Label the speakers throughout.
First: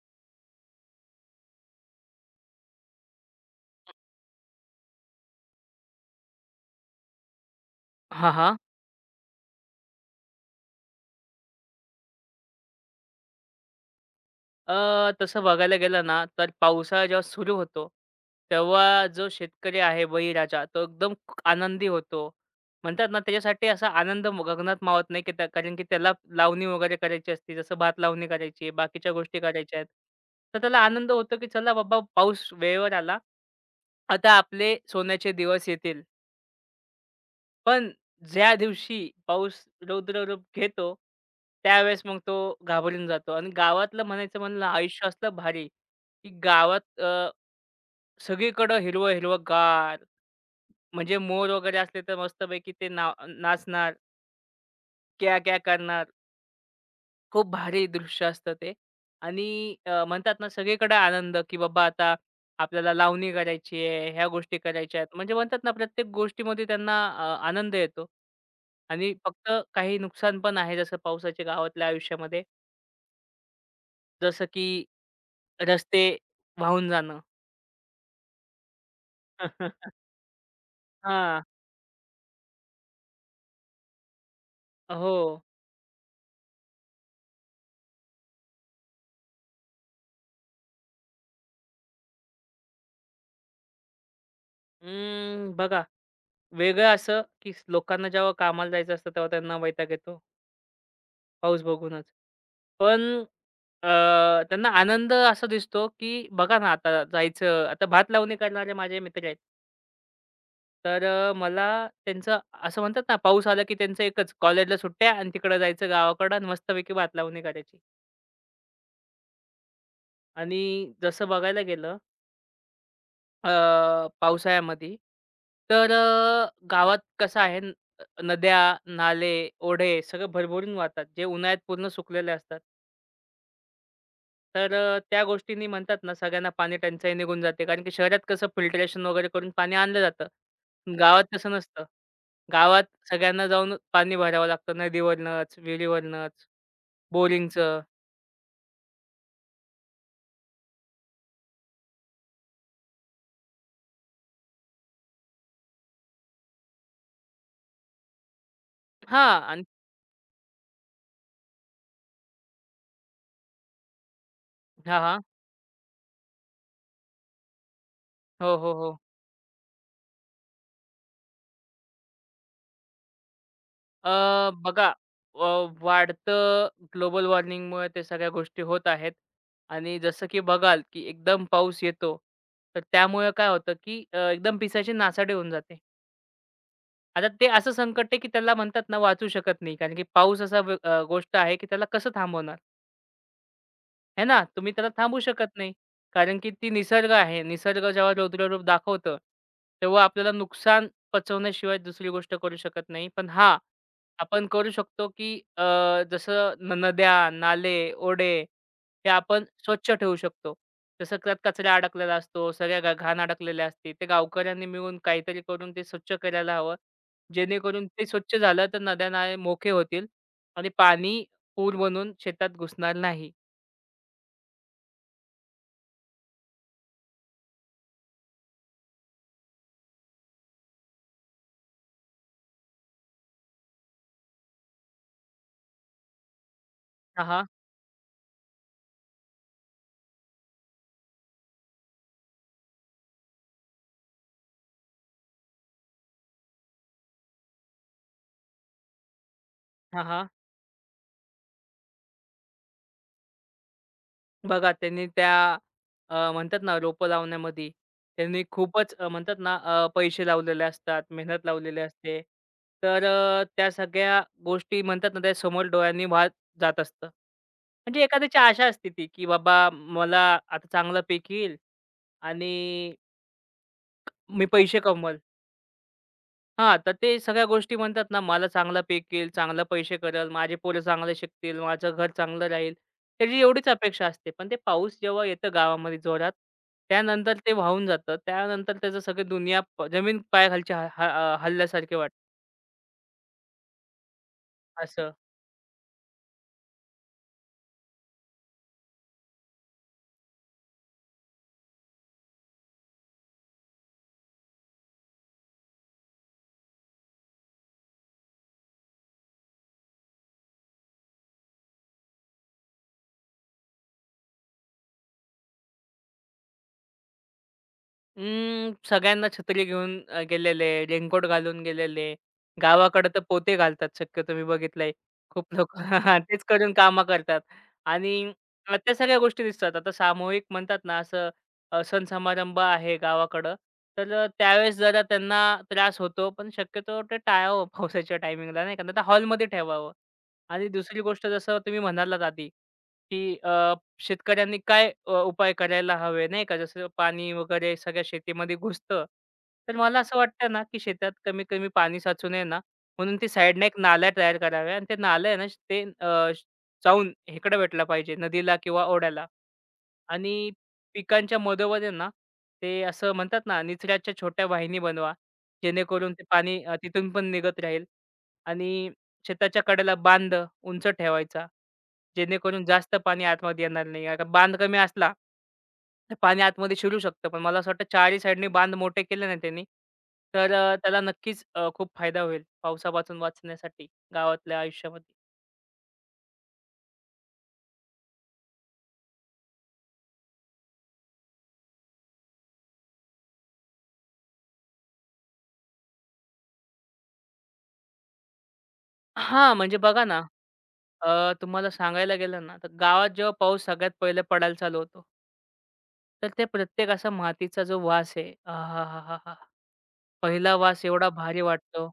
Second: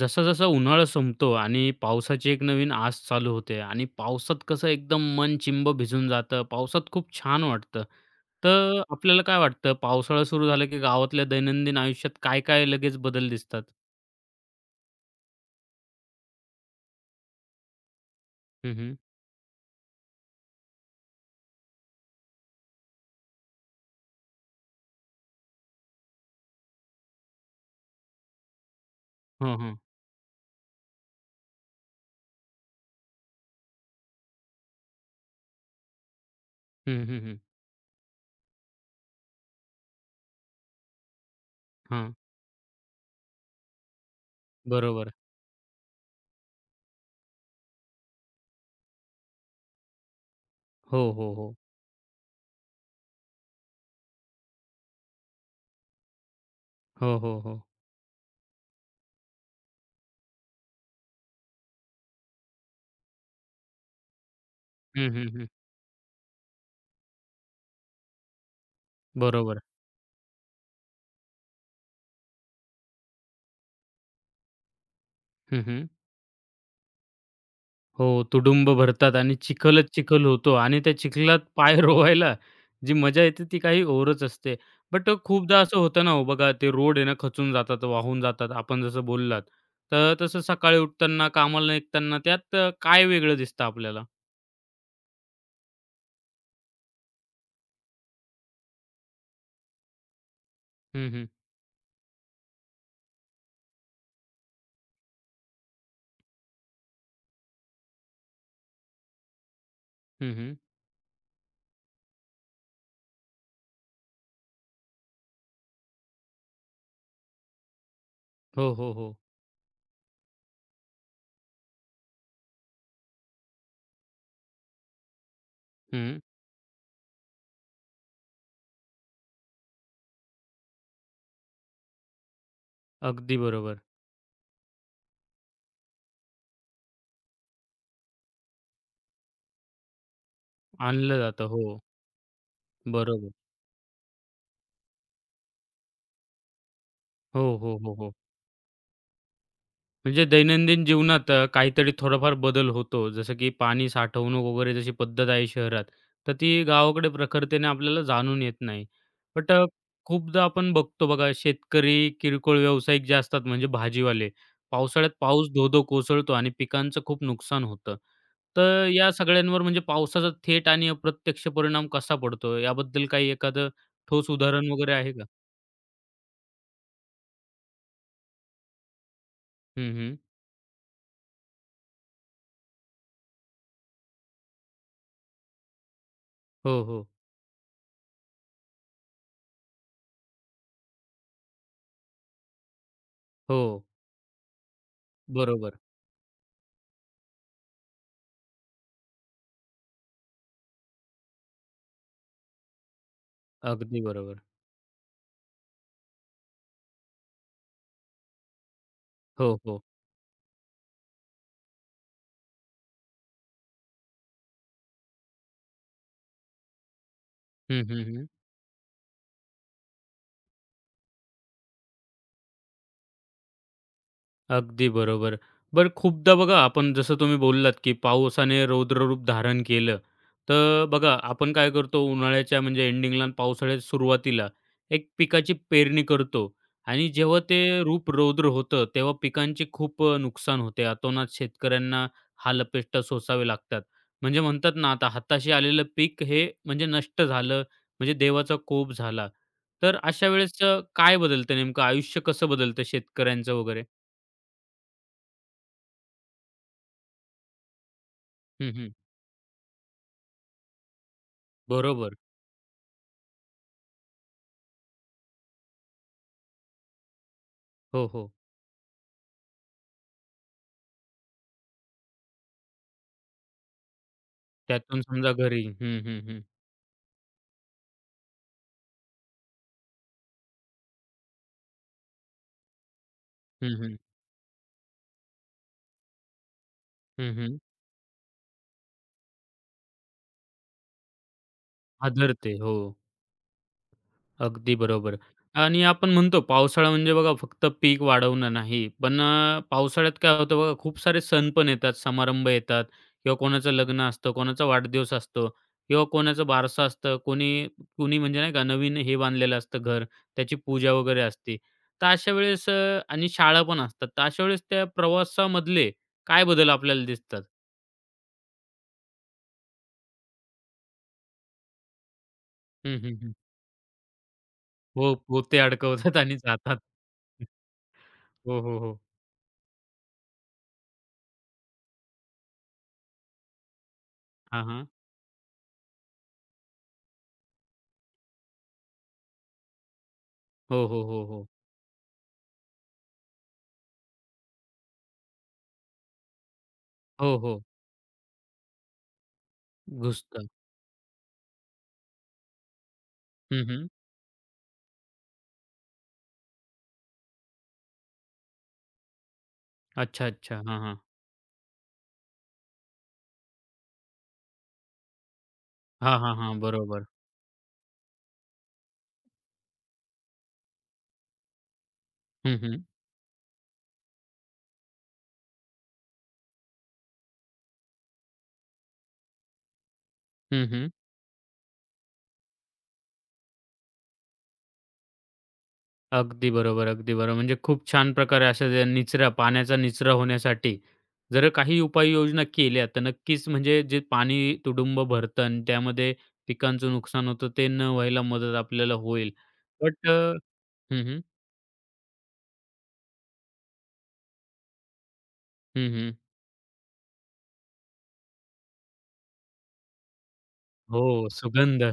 Speaker 1: जसा-जसा उन्हाळा संपतो आणि पावसाची एक नवीन आस चालू होते आणि पावसात कसं एकदम मन चिंब भिजून जातं. पावसात खूप छान वाटतं.
Speaker 2: हां, हां.
Speaker 1: तर आपल्याला काय वाटतं पावसाळा सुरू झाला की गावातल्या दैनंदिन आयुष्यात काय-काय लगेच बदल दिसतात?
Speaker 2: तसं बघायला गेलं ना, तर पावसाळा जेव्हा सुरू होतो,
Speaker 1: हं, हं.
Speaker 2: तेव्हा जो शेतकरी आहे बळीराजा, तो एकदम आनंदी होतो. म्हणतात ना, त्याच्यासाठी असा आनंद गगनात मावत नाही, की त्या कारण की त्याला लावणी वगैरे करायची असते, जसं भात लावणी करायची बाकीच्या गोष्टी
Speaker 1: हं, हं.
Speaker 2: करायच्या आहेत. तर त्याला आनंद होतो, की चला बाबा, पाऊस वेळेवर आला. आता आपले सोन्याचे दिवस येतील.
Speaker 1: हं, हं, हं.
Speaker 2: पण ज्या दिवशी पाऊस रौद्र रूप घेतो, त्यावेळेस
Speaker 1: हां.
Speaker 2: मग तो घाबरून जातो आणि गावातलं म्हणायचं म्हणलं आयुष्य
Speaker 1: बरोबर.
Speaker 2: असलं भारी, की गावात सगळीकडं हिरवं हिरवं गार,
Speaker 1: हो,
Speaker 2: म्हणजे
Speaker 1: हो,
Speaker 2: मोर
Speaker 1: हो.
Speaker 2: वगैरे असले तर मस्तपैकी ते ना नाचणार, क्या-क्या करणार.
Speaker 1: हो, हो,
Speaker 2: खूप
Speaker 1: हो.
Speaker 2: भारी दृश्य असतं ते आणि म्हणतात ना सगळीकडे आनंद, की बाबा आता आपल्याला लावणी करायची आहे, ह्या गोष्टी करायच्या
Speaker 1: हं,
Speaker 2: आहेत.
Speaker 1: हं,
Speaker 2: म्हणजे
Speaker 1: हं.
Speaker 2: म्हणतात ना प्रत्येक गोष्टीमध्ये त्यांना आनंद येतो. आणि फक्त
Speaker 1: बरोबर.
Speaker 2: काही नुकसान पण आहे जसं पावसाच्या गावातल्या आयुष्यामध्ये. जसं की
Speaker 1: हं, हं.
Speaker 2: रस्ते वाहून जाणं.
Speaker 1: हो, तुडुंब भरतात आणि चिखलच चिखल होतो आणि त्या चिखलात
Speaker 2: हां.
Speaker 1: पाय रोवायला जी मजा येते ती काही औरच असते. बट
Speaker 2: हो.
Speaker 1: खूपदा असं होतं ना हो बघा ते रोड आहे ना खचून जातात, वाहून जातात आपण जसं बोललात. तर तसं सकाळी उठताना, कामाला निघताना त्यात काय वेगळं दिसतं आपल्याला?
Speaker 2: बघा वेगळं असं, की लोकांना जेव्हा कामाला जायचं असतं तेव्हा त्यांना वैताग येतो,
Speaker 1: हं, हं.
Speaker 2: पाऊस बघूनच. पण अ, त्यांना आनंद असा दिसतो, की बघा ना आता जायचं. आता भात लावणी करणारे माझे मित्र आहेत.
Speaker 1: हं, हं.
Speaker 2: तर मला त्यांचं असं म्हणतात ना, पाऊस आला की त्यांचं एकच कॉलेजला सुट्ट्या आणि तिकडं जायचं गावाकडं आणि मस्तपैकी भात लावणी करायची.
Speaker 1: हो, हो, हो.
Speaker 2: आणि जसं बघायला गेलं अ, पावसाळ्यामध्ये तर
Speaker 1: हं.
Speaker 2: गावात कसं आहे, नद्या, नाले, ओढे सगळं भरभरून वाहतात, जे उन्हाळ्यात पूर्ण सुकलेले असतात.
Speaker 1: अगदी बरोबर.
Speaker 2: तर त्या गोष्टींनी म्हणतात ना, सगळ्यांना पाणी टंचाई निघून जाते. कारण की शहरात कसं फिल्ट्रेशन वगैरे करून पाणी आणलं जातं. पण
Speaker 1: आणलं
Speaker 2: गावात
Speaker 1: जातं.
Speaker 2: तसं
Speaker 1: हो.
Speaker 2: नसतं. गावात
Speaker 1: बरोबर.
Speaker 2: सगळ्यांना जाऊन पाणी भरावं लागतं नदीवरनंच, विहिरीवरनंच,
Speaker 1: हो, हो,
Speaker 2: बोरिंगचं.
Speaker 1: हो, हो. म्हणजे दैनंदिन जीवनात काहीतरी थोडाफार बदल होतो. जसं की पाणी साठवणूक वगैरे जशी पद्धत आहे शहरात, तर ती गावाकडे प्रखरतेने आपल्याला जाणून येत नाही.
Speaker 2: हां
Speaker 1: बट
Speaker 2: आणि
Speaker 1: खूपदा आपण बघतो बघा शेतकरी, किरकोळ व्यावसायिक जे असतात म्हणजे भाजीवाले,
Speaker 2: हां,
Speaker 1: पावसाळ्यात
Speaker 2: हां.
Speaker 1: पाऊस धो कोसळतो आणि पिकांचं खूप नुकसान होतं.
Speaker 2: हो, हो,
Speaker 1: तर
Speaker 2: हो.
Speaker 1: या सगळ्यांवर म्हणजे पावसाचा थेट आणि अप्रत्यक्ष परिणाम कसा पडतो? याबद्दल काही एखादं ठोस
Speaker 2: अ,
Speaker 1: उदाहरण
Speaker 2: बघा
Speaker 1: वगैरे आहे का?
Speaker 2: अ, वाढतं ग्लोबल वॉर्मिंगमुळे ते सगळ्या गोष्टी होत आहेत
Speaker 1: हं,
Speaker 2: आणि
Speaker 1: हं.
Speaker 2: जसं की बघाल, की एकदम पाऊस येतो, तर त्यामुळे काय होतं, की एकदम पिसाची नासाडी होऊन जाते.
Speaker 1: हो, हो.
Speaker 2: आता ते असं संकट आहे, की त्याला म्हणतात ना वाचू शकत नाही. कारण की पाऊस असा गोष्ट आहे, की त्याला कसं थांबवणार?
Speaker 1: हो.
Speaker 2: आहे ना, तुम्ही त्याला थांबू शकत नाही.
Speaker 1: बरोबर.
Speaker 2: कारण की ती निसर्ग आहे. निसर्ग जेव्हा रौद्र रूप दाखवतं, तेव्हा आपल्याला नुकसान पचवण्याशिवाय दुसरी गोष्ट करू शकत नाही. पण हां,
Speaker 1: अगदी बरोबर.
Speaker 2: आपण करू शकतो की अ, जसं नद्या, नाले, ओढे हे आपण
Speaker 1: हो, हो.
Speaker 2: स्वच्छ ठेवू शकतो. जसं त्यात कचरा अडकलेला असतो, सगळ्या घाण अडकलेली असते. ते गावकऱ्यांनी मिळून काहीतरी करून ते स्वच्छ करायला हवं.
Speaker 1: हं,
Speaker 2: जेणेकरून
Speaker 1: हं,
Speaker 2: ते
Speaker 1: हं.
Speaker 2: स्वच्छ झालं तर नद्या-नाले मोके होतील आणि पाणी पूर बनून शेतात घुसणार नाही.
Speaker 1: अगदी बरोबर. बरं खूपदा बघा आपण जसं तुम्ही बोललात, की पावसाने रौद्ररूप धारण केलं. तर बघा आपण काय करतो उन्हाळ्याच्या म्हणजे एंडिंगला आणि पावसाळ्याच्या सुरुवातीला एक पिकाची पेरणी करतो आणि जेव्हा
Speaker 2: हां,
Speaker 1: ते रूप रौद्र होतं, तेव्हा पिकांचे खूप नुकसान होते. अतोनात शेतकऱ्यांना हाल अपेष्टा सोसावे लागतात. म्हणजे म्हणतात ना, आता हाताशी आलेलं पीक हे म्हणजे नष्ट झालं, म्हणजे देवाचा कोप झाला. तर
Speaker 2: हां, हां.
Speaker 1: अशा वेळेस काय बदलतं नेमकं आयुष्य कसं बदलतं शेतकऱ्यांचं वगैरे?
Speaker 2: बघा त्यांनी त्या म्हणतात ना रोपं लावण्यामध्ये त्यांनी
Speaker 1: हं,
Speaker 2: खूपच म्हणतात ना पैसे लावलेले असतात, मेहनत लावलेली
Speaker 1: बरोबर.
Speaker 2: असते. तर त्या सगळ्या गोष्टी म्हणतात ना त्या समोर डोळ्यांनी वाहत जात असतं. म्हणजे
Speaker 1: हो, हो.
Speaker 2: एखाद्याची आशा असते ती, की बाबा मला आता चांगलं पीक येईल आणि मी पैसे
Speaker 1: त्यातून
Speaker 2: कमवल.
Speaker 1: समजा घरी हं, हं, हं.
Speaker 2: हां, तर ते सगळ्या गोष्टी म्हणतात ना, मला चांगला पीक येईल, चांगले पैसे करेल, माझे पोरं चांगले शिकतील, माझं घर चांगलं राहील. त्याची एवढीच
Speaker 1: हं, हं.
Speaker 2: अपेक्षा असते. पण ते पाऊस जेव्हा येतं गावामध्ये जोरात,
Speaker 1: हं,
Speaker 2: त्यानंतर ते
Speaker 1: हं.
Speaker 2: वाहून जातं. त्यानंतर त्याचं सगळी दुनिया जमीन पायाखालची ह ह हलल्यासारखे वाटतं
Speaker 1: हादरते. हो, अगदी
Speaker 2: असं.
Speaker 1: बरोबर. आणि आपण म्हणतो पावसाळा म्हणजे बघा फक्त पीक वाढवणं नाही. पण पावसाळ्यात काय होतं बघा खूप सारे सण पण येतात, समारंभ येतात किंवा कोणाचं लग्न असतं, कोणाचा वाढदिवस असतो किंवा कोणाचं बारसं असतं, कोणी कोणी म्हणजे नाही का नवीन हे बांधलेलं असतं घर, त्याची पूजा वगैरे असते. तर अशा वेळेस आणि शाळा पण असतात. तर अशा वेळेस त्या प्रवासामधले काय बदल आपल्याला दिसतात?
Speaker 2: सगळ्यांना छत्री घेऊन गेलेले, रेनकोट घालून गेलेले.
Speaker 1: हं,
Speaker 2: गावाकडे
Speaker 1: हं,
Speaker 2: तर
Speaker 1: हं.
Speaker 2: पोते घालतात शक्यतो मी बघितलंय.
Speaker 1: हो,
Speaker 2: खूप
Speaker 1: पोते
Speaker 2: लोकं
Speaker 1: अडकवतात आणि
Speaker 2: तेच करून
Speaker 1: जातात.
Speaker 2: कामं करतात आणि
Speaker 1: हो, हो,
Speaker 2: त्या
Speaker 1: हो.
Speaker 2: सगळ्या गोष्टी दिसतात. आता सामूहिक म्हणतात ना असं सण समारंभ आहे गावाकडं, तर
Speaker 1: हां,
Speaker 2: त्यावेळेस
Speaker 1: हां.
Speaker 2: जरा त्यांना त्रास होतो. पण शक्यतो ते टाळावं पावसाच्या टायमिंगला नाही का, नाहीतर हॉलमध्ये ठेवावं आणि
Speaker 1: हो,
Speaker 2: दुसरी
Speaker 1: हो, हो,
Speaker 2: गोष्ट
Speaker 1: हो.
Speaker 2: जसं तुम्ही म्हणालात आधी, की शेतकऱ्यांनी काय उपाय करायला हवे नाही का? जसं पाणी
Speaker 1: हो, हो.
Speaker 2: वगैरे सगळ्या शेतीमध्ये घुसतं. तर मला असं
Speaker 1: घुसतं.
Speaker 2: वाटतं ना, की शेतात कमी-कमी पाणी साचू नये ना, म्हणून ते
Speaker 1: हं,
Speaker 2: साईडने एक
Speaker 1: हं.
Speaker 2: नाल्या तयार कराव्या आणि ते नालं आहे ना, ते जाऊन इकडे भेटला पाहिजे नदीला किंवा ओढ्याला.
Speaker 1: अच्छा,
Speaker 2: आणि
Speaker 1: अच्छा. हां, हां.
Speaker 2: पिकांच्या मधोमध आहे ना, ते असं म्हणतात ना, निचऱ्याच्या छोट्या वाहिनी बनवा. जेणेकरून
Speaker 1: हां,
Speaker 2: ते
Speaker 1: हां, हां.
Speaker 2: पाणी तिथून
Speaker 1: बरोबर.
Speaker 2: पण निघत राहील आणि शेताच्या कडेला बांध उंच ठेवायचा.
Speaker 1: हं,
Speaker 2: जेणेकरून
Speaker 1: हं.
Speaker 2: जास्त पाणी आतमध्ये येणार नाही. आता बांध कमी असला, तर पाणी आतमध्ये शिरू शकतं. पण मला असं वाटतं चारही साईडने बांध मोठे केले ना त्यांनी, तर
Speaker 1: हं, हं.
Speaker 2: त्याला नक्कीच खूप फायदा होईल पावसापासून वाचण्यासाठी गावातल्या आयुष्यामध्ये.
Speaker 1: अगदी बरोबर, अगदी बरोबर. म्हणजे खूप छान प्रकारे अशा ज्या निचरा पाण्याचा निचरा होण्यासाठी जर काही उपाययोजना केल्या, तर नक्कीच म्हणजे जे पाणी तुडुंब भरतं आणि त्यामध्ये पिकांचं नुकसान होतं, ते न व्हायला मदत आपल्याला होईल.
Speaker 2: हां, म्हणजे बघा
Speaker 1: बट
Speaker 2: ना,
Speaker 1: हं, हं.
Speaker 2: तुम्हाला सांगायला गेलं ना, तर गावात जेव्हा पाऊस सगळ्यात पहिले पडायला चालू होतो,
Speaker 1: हं, हं.
Speaker 2: तर ते प्रत्येक असा मातीचा जो वास आहे, आहाहाहा! पहिला वास एवढा
Speaker 1: हो,
Speaker 2: भारी वाटतो.
Speaker 1: सुगंध.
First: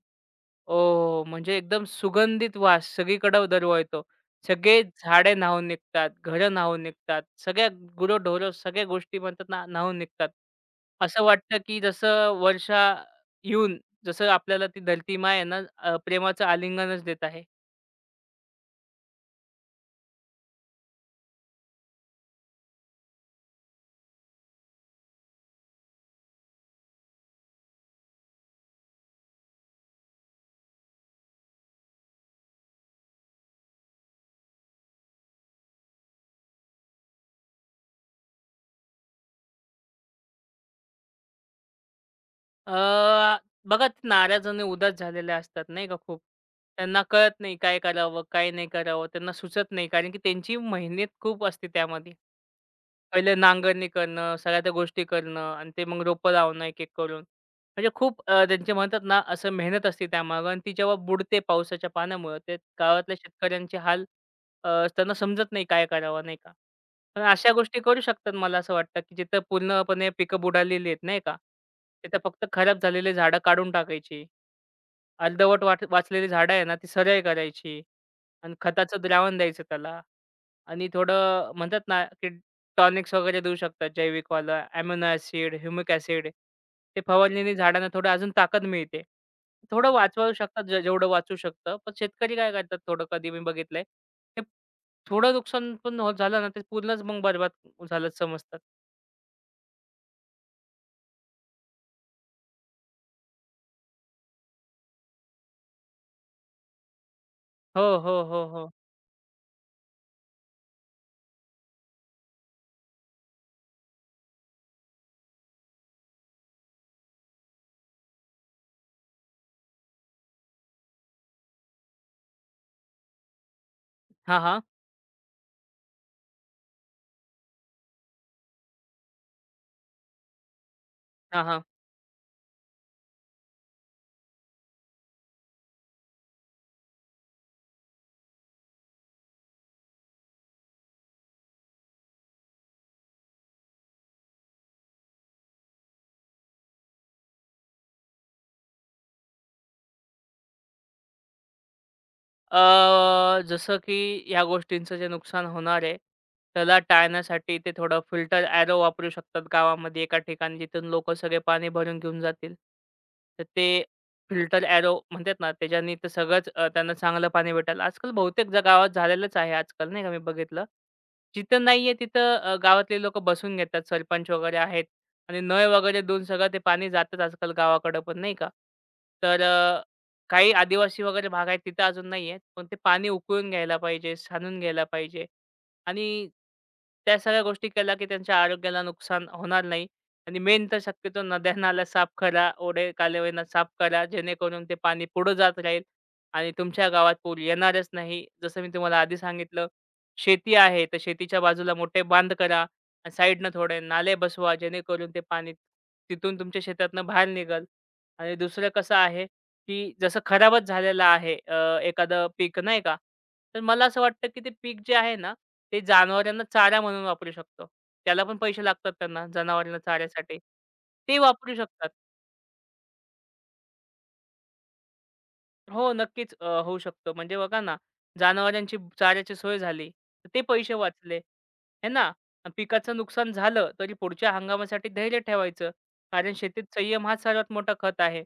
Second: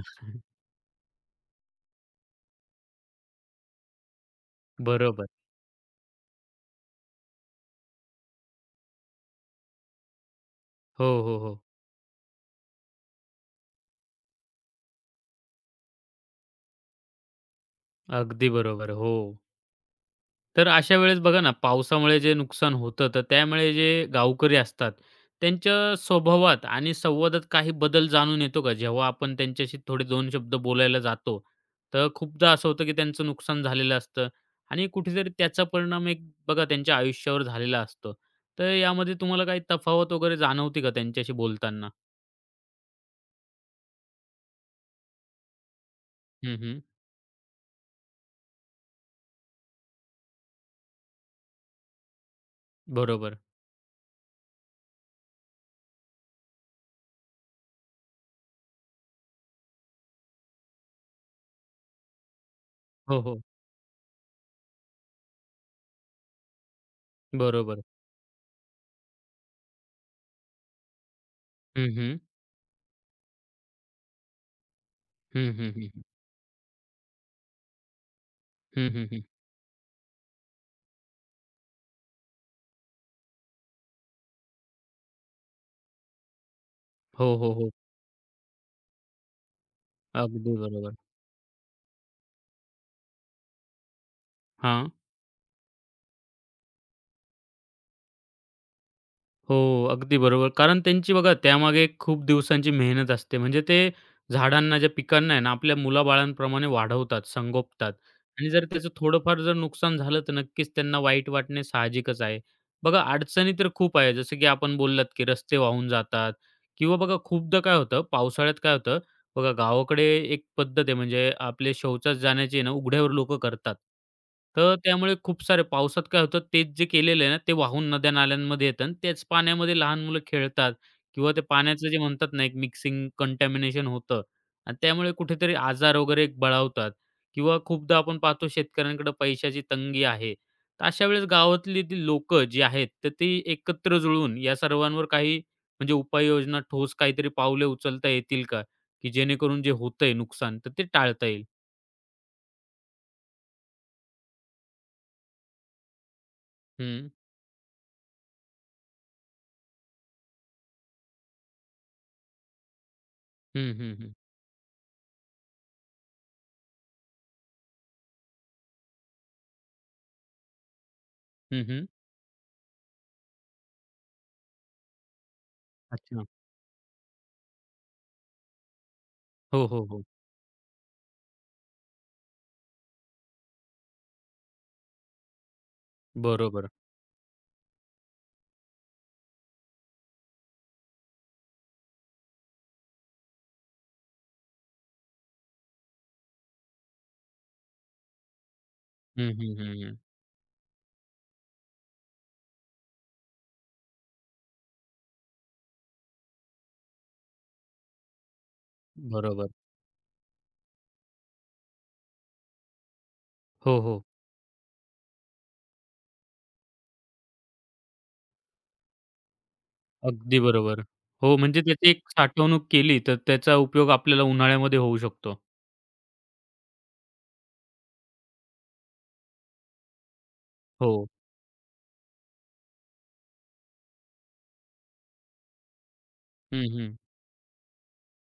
Speaker 2: ओह! म्हणजे एकदम सुगंधित वास सगळीकडे दरवळतो. सगळे
Speaker 1: बरोबर.
Speaker 2: झाडे न्हाऊन निघतात, घरं न्हाऊन निघतात, सगळ्या गुरं-ढोरं सगळ्या गोष्टी म्हणतात ना न्हाऊन निघतात.
Speaker 1: हो,
Speaker 2: असं
Speaker 1: हो,
Speaker 2: वाटतं
Speaker 1: हो.
Speaker 2: की जसं वर्षा येऊन जसं आपल्याला ती धरती माँ आहे ना प्रेमाचं आलिंगनच देत आहे.
Speaker 1: अगदी बरोबर. हो. तर अशा वेळेस बघा ना, पावसामुळे जे नुकसान होतं, तर त्यामुळे जे गावकरी असतात, त्यांच्या स्वभावात आणि संवादात काही बदल जाणून येतो का? जेव्हा आपण त्यांच्याशी थोडे दोन शब्द बोलायला जातो, तर खूपदा असं होतं की त्यांचं नुकसान झालेलं असतं आणि कुठेतरी त्याचा परिणाम एक बघा त्यांच्या आयुष्यावर झालेला असतो. तर यामध्ये तुम्हाला काही तफावत वगैरे जाणवते का त्यांच्याशी बोलताना?
Speaker 2: अ, बघा नाराज आणि उदास झालेल्या असतात नाही का खूप.
Speaker 1: हं, हं.
Speaker 2: त्यांना कळत नाही काय करावं, काय नाही करावं. त्यांना सुचत नाही कारण की त्यांची मेहनत खूप असते त्यामध्ये. पहिले
Speaker 1: बरोबर.
Speaker 2: नांगरणी करणं, सगळ्या त्या गोष्टी करणं आणि ते मग रोपं लावणं एक-एक करून. म्हणजे खूप त्यांचे म्हणतात ना, असं मेहनत असते त्यामागे आणि ती जेव्हा बुडते पावसाच्या पाण्यामुळं, ते गावातल्या
Speaker 1: हो, हो.
Speaker 2: शेतकऱ्यांचे हाल अ, त्यांना समजत नाही काय करावं, नाही का? पण अशा गोष्टी
Speaker 1: बरोबर.
Speaker 2: करू शकतात मला असं वाटतं, की जिथं पूर्णपणे पिकं बुडालेली आहेत, नाही का?
Speaker 1: हं,
Speaker 2: तिथं
Speaker 1: हं.
Speaker 2: फक्त खराब झालेले झाडं काढून टाकायची.
Speaker 1: हं,
Speaker 2: अर्धवट
Speaker 1: हं, हं.
Speaker 2: वाचलेली झाडं आहे ना, ती सरळ करायची आणि
Speaker 1: हं,
Speaker 2: खताचं
Speaker 1: हं, हं.
Speaker 2: द्रावण द्यायचं त्याला आणि थोडं म्हणतात ना, की टॉनिक्स वगैरे देऊ शकतात जैविकवालं, अॅमिनो ॲसिड, ह्युमिक ॲसिड. ते
Speaker 1: हो, हो,
Speaker 2: फवारल्याने
Speaker 1: हो.
Speaker 2: झाडांना थोडं अजून ताकद मिळते. थोडं वाचवू
Speaker 1: अगदी
Speaker 2: शकतात जे
Speaker 1: बरोबर.
Speaker 2: जेवढं वाचू शकतं. पण शेतकरी काय करतात थोडं कधी मी बघितलंय, ते
Speaker 1: हां.
Speaker 2: थोडं नुकसान पण होत झालं ना, ते पूर्णच मग बरबाद झालं समजतात.
Speaker 1: हो, अगदी बरोबर. कारण त्यांची बघा त्यामागे एक खूप दिवसांची मेहनत असते. म्हणजे ते झाडांना, ज्या पिकांना आहे ना, आपल्या मुलाबाळांप्रमाणे वाढवतात,
Speaker 2: हो,
Speaker 1: संगोपतात
Speaker 2: हो, हो,
Speaker 1: आणि जर
Speaker 2: हो.
Speaker 1: त्याचं थोडंफार जर नुकसान झालं, तर नक्कीच त्यांना वाईट वाटणे साहजिकच आहे. बघा अडचणी तर खूप आहे. जसं की आपण बोललात, की रस्ते वाहून जातात किंवा बघा खूपदा काय होतं, पावसाळ्यात काय होतं बघा गावाकडे एक पद्धत आहे म्हणजे आपले शौचास जाण्याची ना उघड्यावर लोक करतात.
Speaker 2: हां, हां.
Speaker 1: तर त्यामुळे खूप सारे पावसात काय होतं तेच जे केलेलं आहे ना ते वाहून नद्या-नाल्यांमध्ये येतं आणि त्याच पाण्यामध्ये लहान मुलं खेळतात किंवा ते
Speaker 2: हां, हां.
Speaker 1: पाण्याचं जे म्हणतात ना एक मिक्सिंग कंटॅमिनेशन होतं आणि त्यामुळे कुठेतरी आजार वगैरे एक बळावतात किंवा खूपदा आपण पाहतो शेतकऱ्यांकडे पैशाची तंगी आहे. तर अशा वेळेस गावातली ती लोक जी आहेत तर ती एकत्र जुळून या सर्वांवर काही म्हणजे उपाययोजना ठोस काहीतरी पावले उचलता येतील का? की जेणेकरून जे होतंय नुकसान, तर ते टाळता येईल.
Speaker 2: जसं की ह्या गोष्टींचं जे नुकसान होणार आहे, त्याला
Speaker 1: हं.
Speaker 2: टाळण्यासाठी ते थोडं फिल्टर ॲरो वापरू शकतात गावामध्ये एका ठिकाणी जिथून लोकं सगळे पाणी भरून घेऊन जातील. तर
Speaker 1: हं,
Speaker 2: ते
Speaker 1: हं, हं.
Speaker 2: फिल्टर ॲरो म्हणतात ना, त्याच्यानी तर सगळंच त्यांना चांगलं पाणी भेटेल. आजकाल बहुतेक ज्या गावात झालेलंच आहे आजकाल नाही का मी बघितलं. जिथं
Speaker 1: हं, हं.
Speaker 2: नाहीये तिथं गावातले लोकं बसून घेतात सरपंच वगैरे आहेत आणि नळ वगैरे देऊन
Speaker 1: अच्छा.
Speaker 2: सगळं ते पाणी जातंच आजकाल गावाकडं पण नाही का. तर
Speaker 1: हो, हो, हो.
Speaker 2: काही आदिवासी वगैरे भाग आहेत तिथं अजून नाही आहेत. पण ते पाणी उकळून घ्यायला पाहिजे, सांडून घ्यायला पाहिजे आणि
Speaker 1: बरोबर.
Speaker 2: त्या सगळ्या गोष्टी केल्या, की त्यांच्या आरोग्याला नुकसान होणार नाही आणि मेन तर शक्यतो नद्या-नाल्या साफ करा, ओढे कालव्यांना साफ करा, जेणेकरून ते पाणी पुढं जात राहील आणि तुमच्या गावात पूर येणारच नाही. जसं मी तुम्हाला आधी
Speaker 1: हं, हं,
Speaker 2: सांगितलं,
Speaker 1: हं, हं.
Speaker 2: शेती आहे तर शेतीच्या बाजूला मोठे बांध करा आणि साईडनं थोडे नाले बसवा, जेणेकरून ते पाणी तिथून तुमच्या शेतातनं बाहेर निघेल आणि दुसरं कसं आहे
Speaker 1: बरोबर.
Speaker 2: की जसं खराबच झालेलं आहे एखादं पीक नाही का? तर
Speaker 1: हो,
Speaker 2: मला असं
Speaker 1: हो.
Speaker 2: वाटतं की ते पीक जे आहे ना, ते जनावरांना चारा म्हणून वापरू शकतो. त्याला पण पैसे लागतात त्यांना जनावरांना चाऱ्यासाठी.
Speaker 1: अगदी बरोबर.
Speaker 2: ते
Speaker 1: हो,
Speaker 2: वापरू
Speaker 1: म्हणजे
Speaker 2: शकतात.
Speaker 1: त्याची एक साठवणूक केली, तर त्याचा उपयोग आपल्याला उन्हाळ्यामध्ये होऊ शकतो.
Speaker 2: हो, नक्कीच होऊ शकतो. म्हणजे बघा ना, जनावरांची चाऱ्याची सोय झाली, तर ते पैसे
Speaker 1: हो.
Speaker 2: वाचले, हे ना? अन पिकाचं नुकसान झालं, तरी पुढच्या हंगामासाठी धैर्य ठेवायचं. कारण शेतीत
Speaker 1: हं, हं.
Speaker 2: संयम हाच सर्वात मोठा खत आहे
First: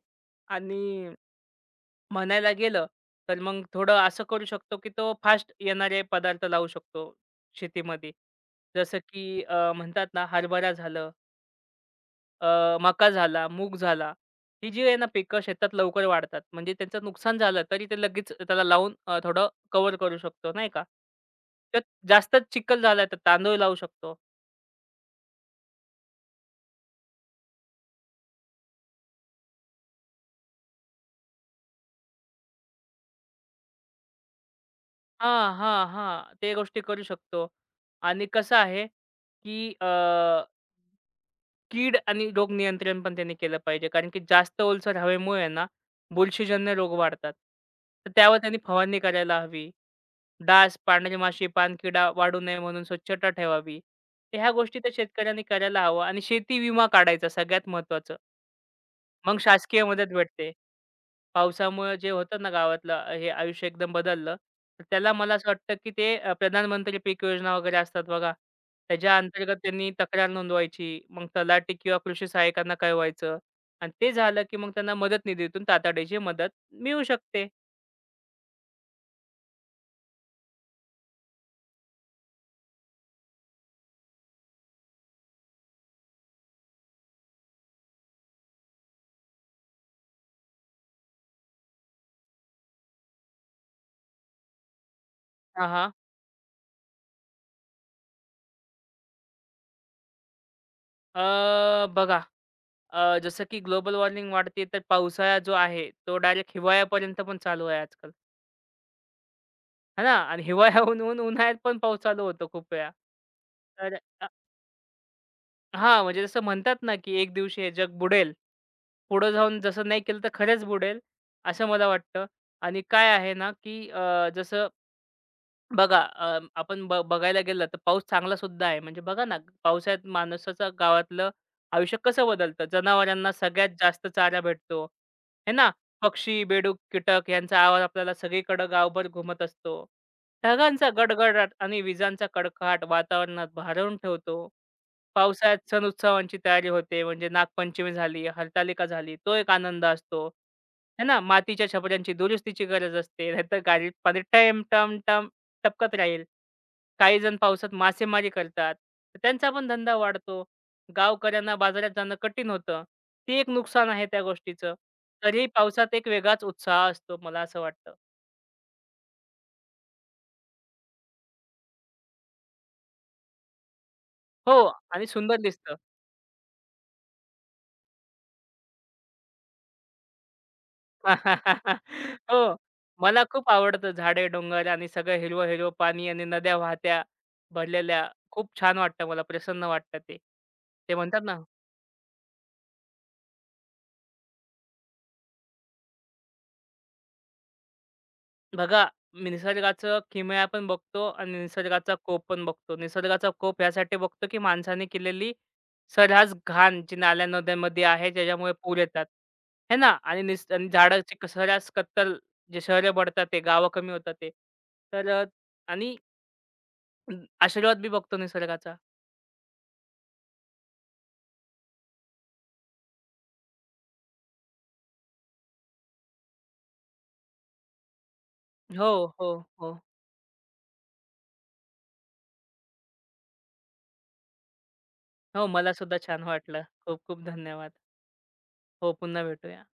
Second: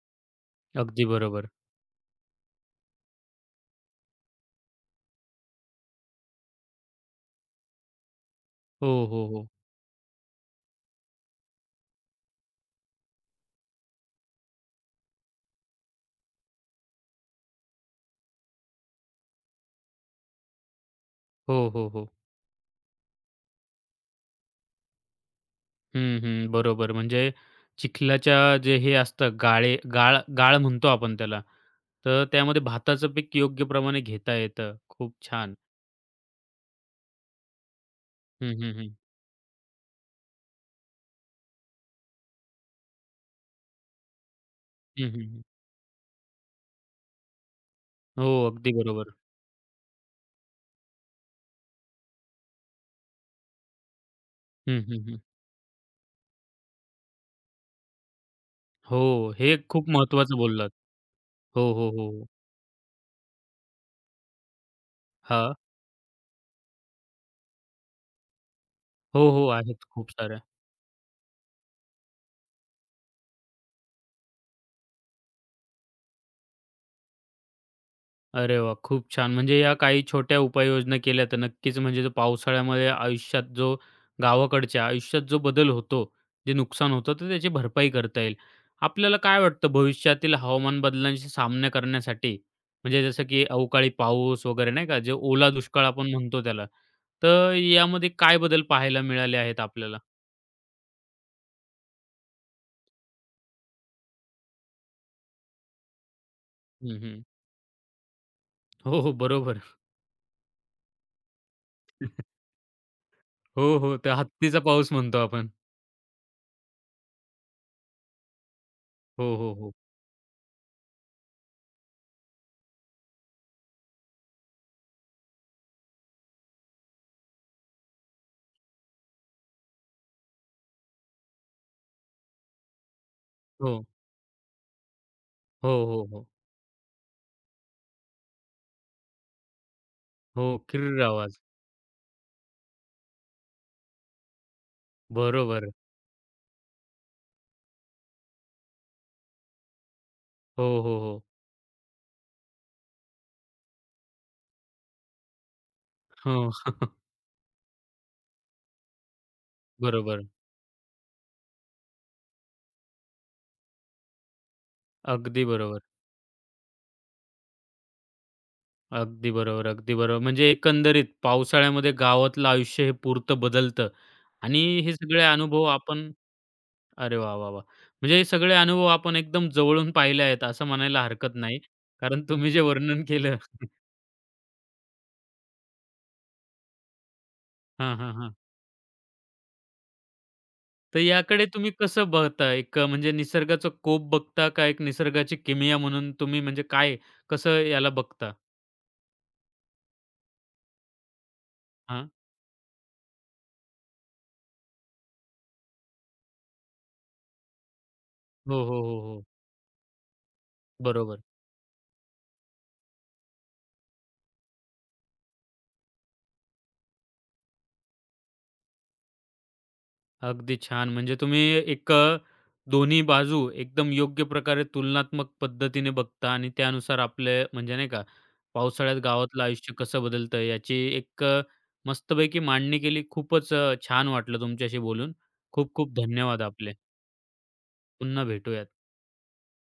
Speaker 1: अगदी
Speaker 2: आणि
Speaker 1: बरोबर.
Speaker 2: म्हणायला गेलं, तर मग थोडं असं करू शकतो, की तो फास्ट येणारे पदार्थ लावू शकतो शेतीमध्ये. जसं
Speaker 1: हो, हो,
Speaker 2: की
Speaker 1: हो.
Speaker 2: म्हणतात ना, हरभरा झालं, मका झाला, मूग झाला. ही जी आहे ना पिकं शेतात लवकर वाढतात. म्हणजे त्यांचं नुकसान झालं तरी ते लगेच त्याला लावून थोडं कव्हर करू शकतो, नाही का?
Speaker 1: हो,
Speaker 2: तर
Speaker 1: हो, हो.
Speaker 2: जास्तच चिखल झाला तर तांदूळ लावू शकतो.
Speaker 1: हं, हं. बरोबर. म्हणजे चिखलाच्या जे हे असतं गाळे गाळ गाळ म्हणतो आपण त्याला, तर त्यामध्ये भाताचं पीक योग्य प्रमाणे घेता येतं. खूप
Speaker 2: हां,
Speaker 1: छान.
Speaker 2: हां, हां. ते गोष्टी करू शकतो आणि
Speaker 1: हं,
Speaker 2: कसं
Speaker 1: हं,
Speaker 2: आहे,
Speaker 1: हं.
Speaker 2: की कीड आणि रोग नियंत्रण पण त्यांनी केलं पाहिजे. कारण की जास्त ओलसर
Speaker 1: हं, हं,
Speaker 2: हवेमुळे
Speaker 1: हं.
Speaker 2: आहे ना, बुरशीजन्य रोग वाढतात. तर
Speaker 1: हो,
Speaker 2: त्यावर त्यांनी
Speaker 1: अगदी
Speaker 2: फवारणी
Speaker 1: बरोबर.
Speaker 2: करायला हवी. डास, पांढरी माशी, पानकिडा वाढू नये म्हणून स्वच्छता ठेवावी. तर ह्या गोष्टी
Speaker 1: हं,
Speaker 2: त्या
Speaker 1: हं, हं.
Speaker 2: शेतकऱ्यांनी करायला हवं आणि शेती विमा काढायचा सगळ्यात महत्त्वाचं.
Speaker 1: हो,
Speaker 2: मग
Speaker 1: हे
Speaker 2: शासकीय
Speaker 1: खूप
Speaker 2: मदत
Speaker 1: महत्त्वाचं
Speaker 2: भेटते.
Speaker 1: बोललात. हो, हो,
Speaker 2: पावसामुळं
Speaker 1: हो,
Speaker 2: जे
Speaker 1: हो.
Speaker 2: होतं ना गावातलं हे आयुष्य एकदम बदललं. तर त्याला मला असं
Speaker 1: हां.
Speaker 2: वाटतं, की ते प्रधानमंत्री पीक योजना वगैरे असतात बघा. त्याच्या
Speaker 1: हो, हो.
Speaker 2: अंतर्गत
Speaker 1: आहेत
Speaker 2: त्यांनी
Speaker 1: खूप
Speaker 2: तक्रार
Speaker 1: साऱ्या.
Speaker 2: नोंदवायची. मग तलाठी किंवा कृषी सहाय्यकांना कळवायचं आणि ते झालं, की मग त्यांना मदत निधीतून तातडीची मदत मिळू शकते.
Speaker 1: अरे वाह! खूप छान. म्हणजे या काही छोट्या उपाययोजना केल्या तर नक्कीच म्हणजे जो पावसाळ्यामध्ये आयुष्यात जो गावाकडच्या आयुष्यात जो बदल होतो, जे नुकसान होतं तर त्याची भरपाई करता येईल. आपल्याला काय वाटतं भविष्यातील हवामान बदलांशी सामना करण्यासाठी म्हणजे जसं की अवकाळी पाऊस वगैरे नाही का, जे ओला
Speaker 2: हां,
Speaker 1: दुष्काळ
Speaker 2: हां.
Speaker 1: आपण म्हणतो त्याला, तर यामध्ये काय बदल पाहायला मिळाले आहेत आपल्याला?
Speaker 2: बघा जसं की ग्लोबल वॉर्मिंग वाढते, तर पावसाळा जो आहे, तो डायरेक्ट
Speaker 1: हं,
Speaker 2: हिवाळ्यापर्यंत
Speaker 1: हं.
Speaker 2: पण चालू आहे आजकाल,
Speaker 1: हो, हो. बरोबर.
Speaker 2: है ना? आणि हिवाळ्याहून उन्हाळ्यात पण पाऊस चालू होतो खूप वेळा.
Speaker 1: हो,
Speaker 2: तर
Speaker 1: हो. त्या हत्तीचा पाऊस म्हणतो आपण.
Speaker 2: हां, म्हणजे जसं म्हणतात ना, की एक दिवशी हे जग बुडेल. पुढं
Speaker 1: हो, हो,
Speaker 2: जाऊन
Speaker 1: हो.
Speaker 2: जसं नाही केलं तर खरंच बुडेल, असं मला वाटतं. आणि काय आहे ना, की जसं बघा आपण बघायला गेलं तर पाऊस चांगला सुद्धा आहे. म्हणजे बघा ना, पावसाळ्यात माणसाचं गावातलं आयुष्य कसं बदलतं. जनावरांना सगळ्यात
Speaker 1: हो.
Speaker 2: जास्त चारा भेटतो. है ना?
Speaker 1: हो, हो, हो.
Speaker 2: पक्षी, बेडूक, कीटक यांचा आवाज आपल्याला सगळीकडं गावभर घुमत असतो.
Speaker 1: हो.
Speaker 2: ढगांचा
Speaker 1: किर्र आवाज.
Speaker 2: गडगडाट आणि विजांचा कडकडाट वातावरणात भारावून ठेवतो. पावसाळ्यात
Speaker 1: बरोबर.
Speaker 2: सण-उत्सवांची तयारी होते. म्हणजे नागपंचमी झाली, हरतालिका झाली, तो एक आनंद असतो.
Speaker 1: हो, हो,
Speaker 2: है ना?
Speaker 1: हो.
Speaker 2: मातीच्या छपऱ्यांची दुरुस्तीची गरज असते. नाहीतर गाडीत पाणी टम, टम, टम टपकत राहील.
Speaker 1: हो.
Speaker 2: काहीजण पावसात मासेमारी करतात, तर त्यांचा पण धंदा
Speaker 1: बरोबर.
Speaker 2: वाढतो. गावकऱ्यांना बाजारात जाणं कठीण होतं. ते एक नुकसान आहे त्या गोष्टीचं.
Speaker 1: अगदी
Speaker 2: तरीही
Speaker 1: बरोबर.
Speaker 2: पावसात एक वेगळाच उत्साह असतो मला असं वाटतं.
Speaker 1: अगदी बरोबर, अगदी बरोबर. म्हणजे एकंदरीत पावसाळ्यामध्ये गावातलं आयुष्य हे पुरतं बदलतं
Speaker 2: हो
Speaker 1: आणि हे
Speaker 2: आणि
Speaker 1: सगळे
Speaker 2: सुंदर
Speaker 1: अनुभव
Speaker 2: दिसतं.
Speaker 1: आपण अरे वाह, वाह, वाह! म्हणजे हे सगळे अनुभव आपण एकदम जवळून पाहिले आहेत असं म्हणायला हरकत नाही. कारण तुम्ही
Speaker 2: हो.
Speaker 1: जे वर्णन
Speaker 2: मला
Speaker 1: केलं
Speaker 2: खूप आवडतं झाडे, डोंगर आणि सगळं हिरवं-हिरवं पाणी आणि नद्या वाहत्या
Speaker 1: हां,
Speaker 2: भरलेल्या.
Speaker 1: हां, हां.
Speaker 2: खूप छान वाटतं मला, प्रसन्न वाटतं ते. ते
Speaker 1: तर
Speaker 2: म्हणतात ना
Speaker 1: याकडे तुम्ही कसं बघता? एक म्हणजे निसर्गाचा कोप बघता का एक निसर्गाची किमया म्हणून तुम्ही म्हणजे काय कसं याला बघता?
Speaker 2: बघा, मी निसर्गाचं किमया पण बघतो आणि निसर्गाचा
Speaker 1: हां.
Speaker 2: कोप पण बघतो. निसर्गाचा कोप यासाठी बघतो, की माणसाने केलेली सर्रास घाण जी नाल्या-नद्यांमध्ये आहे, ज्याच्यामुळे
Speaker 1: हो,
Speaker 2: पूर
Speaker 1: हो, हो,
Speaker 2: येतात.
Speaker 1: हो.
Speaker 2: है ना? आणि निस आणि झाडाची
Speaker 1: बरोबर.
Speaker 2: सर्रास कत्तल, जे शहरं बढतात आहे, गावं कमी होतात आहे. तर आणि आशीर्वाद बी बघतो निसर्गाचा.
Speaker 1: अगदी छान. म्हणजे तुम्ही एक दोन्ही बाजू एकदम योग्य प्रकारे तुलनात्मक पद्धतीने बघता आणि त्यानुसार आपले म्हणजे नाही का,
Speaker 2: हो,
Speaker 1: पावसाळ्यात
Speaker 2: हो,
Speaker 1: गावातलं
Speaker 2: हो.
Speaker 1: आयुष्य कसं बदलतं याची एक मस्तपैकी मांडणी केली. खूपच छान वाटलं तुमच्याशी बोलून.
Speaker 2: हो, मला
Speaker 1: खूप खूप
Speaker 2: सुद्धा छान
Speaker 1: धन्यवाद
Speaker 2: वाटलं.
Speaker 1: आपले.
Speaker 2: खूप खूप धन्यवाद.
Speaker 1: पुन्हा भेटूयात.
Speaker 2: हो, पुन्हा भेटूया.